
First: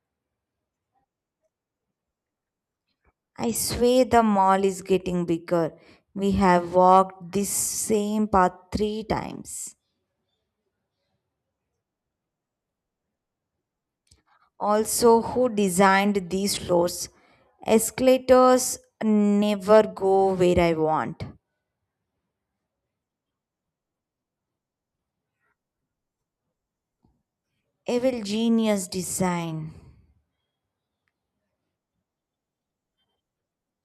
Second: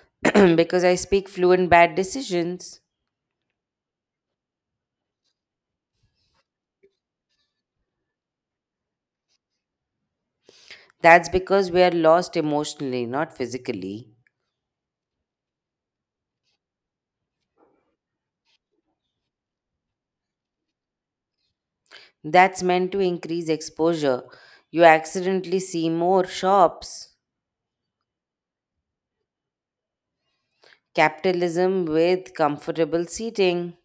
S1: because I speak fluent bad decisions.
S2: I swear the mall is getting bigger. We have walked this same path 3 times.
S1: That's because we are lost emotionally, not physically.
S2: Also, who designed these floors? Escalators never go where I want.
S1: That's meant to increase exposure. You accidentally see more shops.
S2: Evil genius design.
S1: Capitalism with comfortable seating.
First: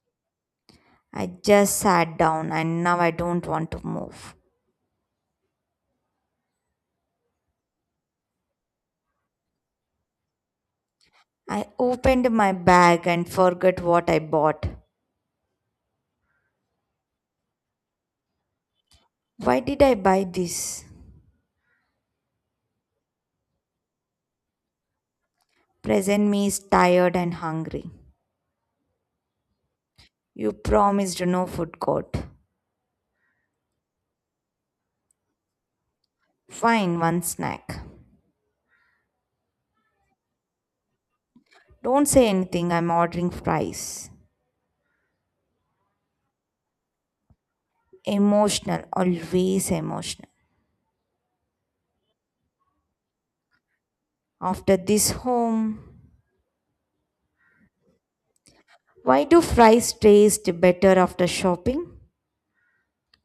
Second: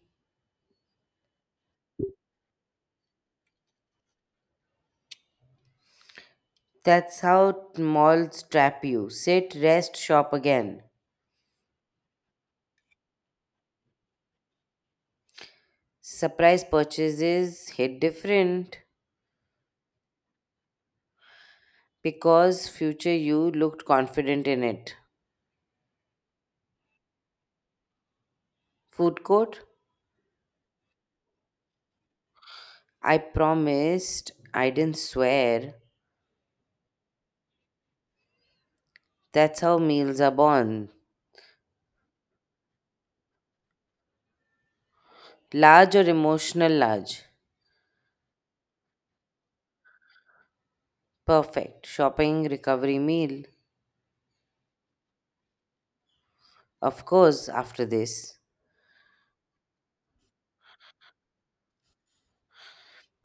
S2: I just sat down and now I don't want to move.
S1: That's how malls trap you. Sit, rest, shop again.
S2: I opened my bag and forgot what I bought.
S1: Surprise purchases hit different
S2: Why did I buy this?
S1: because future you looked confident in it.
S2: Present me is tired and hungry.
S1: Food court?
S2: You promised no food court.
S1: I promised, I didn't swear.
S2: Fine, one snack.
S1: That's how meals are born.
S2: Don't say anything, I'm ordering fries.
S1: Large or emotional large?
S2: Emotional, always emotional.
S1: Perfect. Shopping, recovery meal.
S2: After this home,
S1: Of course, after this.
S2: why do fries taste better after shopping?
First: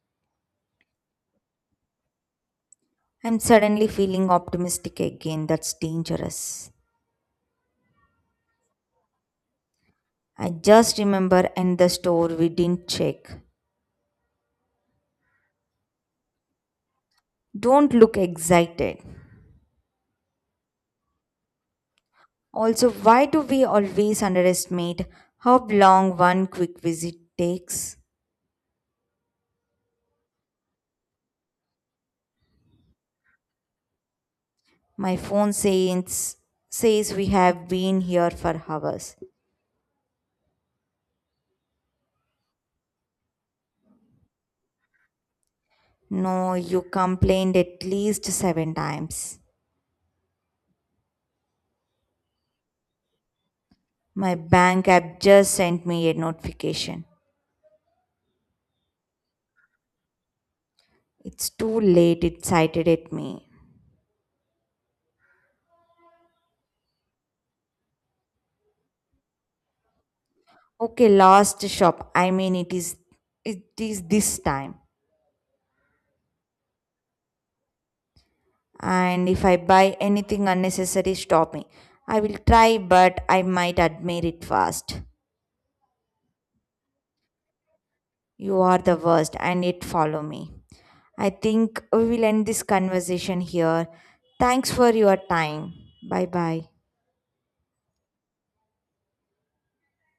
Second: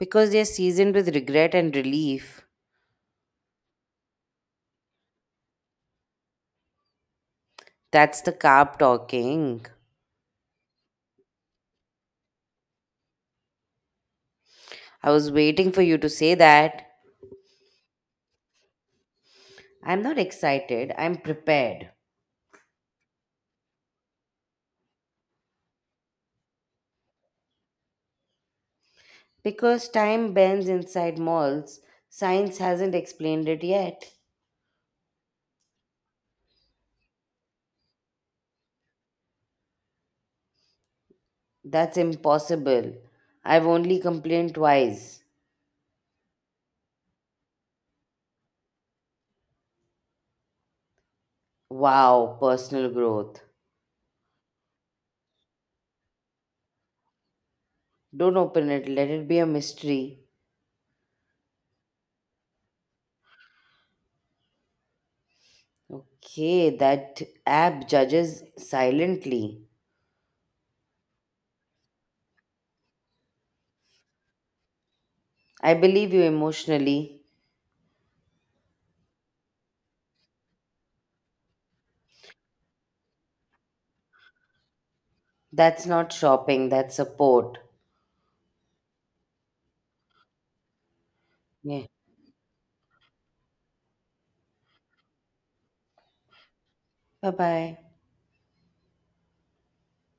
S1: Because they're seasoned with regret and relief.
S2: I'm suddenly feeling optimistic again. That's dangerous.
S1: That's the carb talking.
S2: I just remember and the store we didn't check.
S1: I was waiting for you to say that.
S2: Don't look excited.
S1: I'm not excited, I'm prepared.
S2: Also, why do we always underestimate how long one quick visit takes?
S1: Because time bends inside malls, science hasn't explained it yet.
S2: My phone says we have been here for hours.
S1: That's impossible. I've only complained twice.
S2: No, you complained at least 7 times.
S1: Wow, personal growth.
S2: My bank app just sent me a notification.
S1: Don't open it, let it be a mystery.
S2: It's too late, it cited at me.
S1: Okay, that app judges silently.
S2: Okay, last shop. I mean it is this time.
S1: I believe you emotionally.
S2: And if I buy anything unnecessary, stop me. I will try, but I might admit it fast.
S1: That's not shopping, that's support.
S2: You are the worst and it follow me. I think
S1: Yeah.
S2: we will end this conversation here. Thanks for your time. Bye bye.
S1: Bye bye.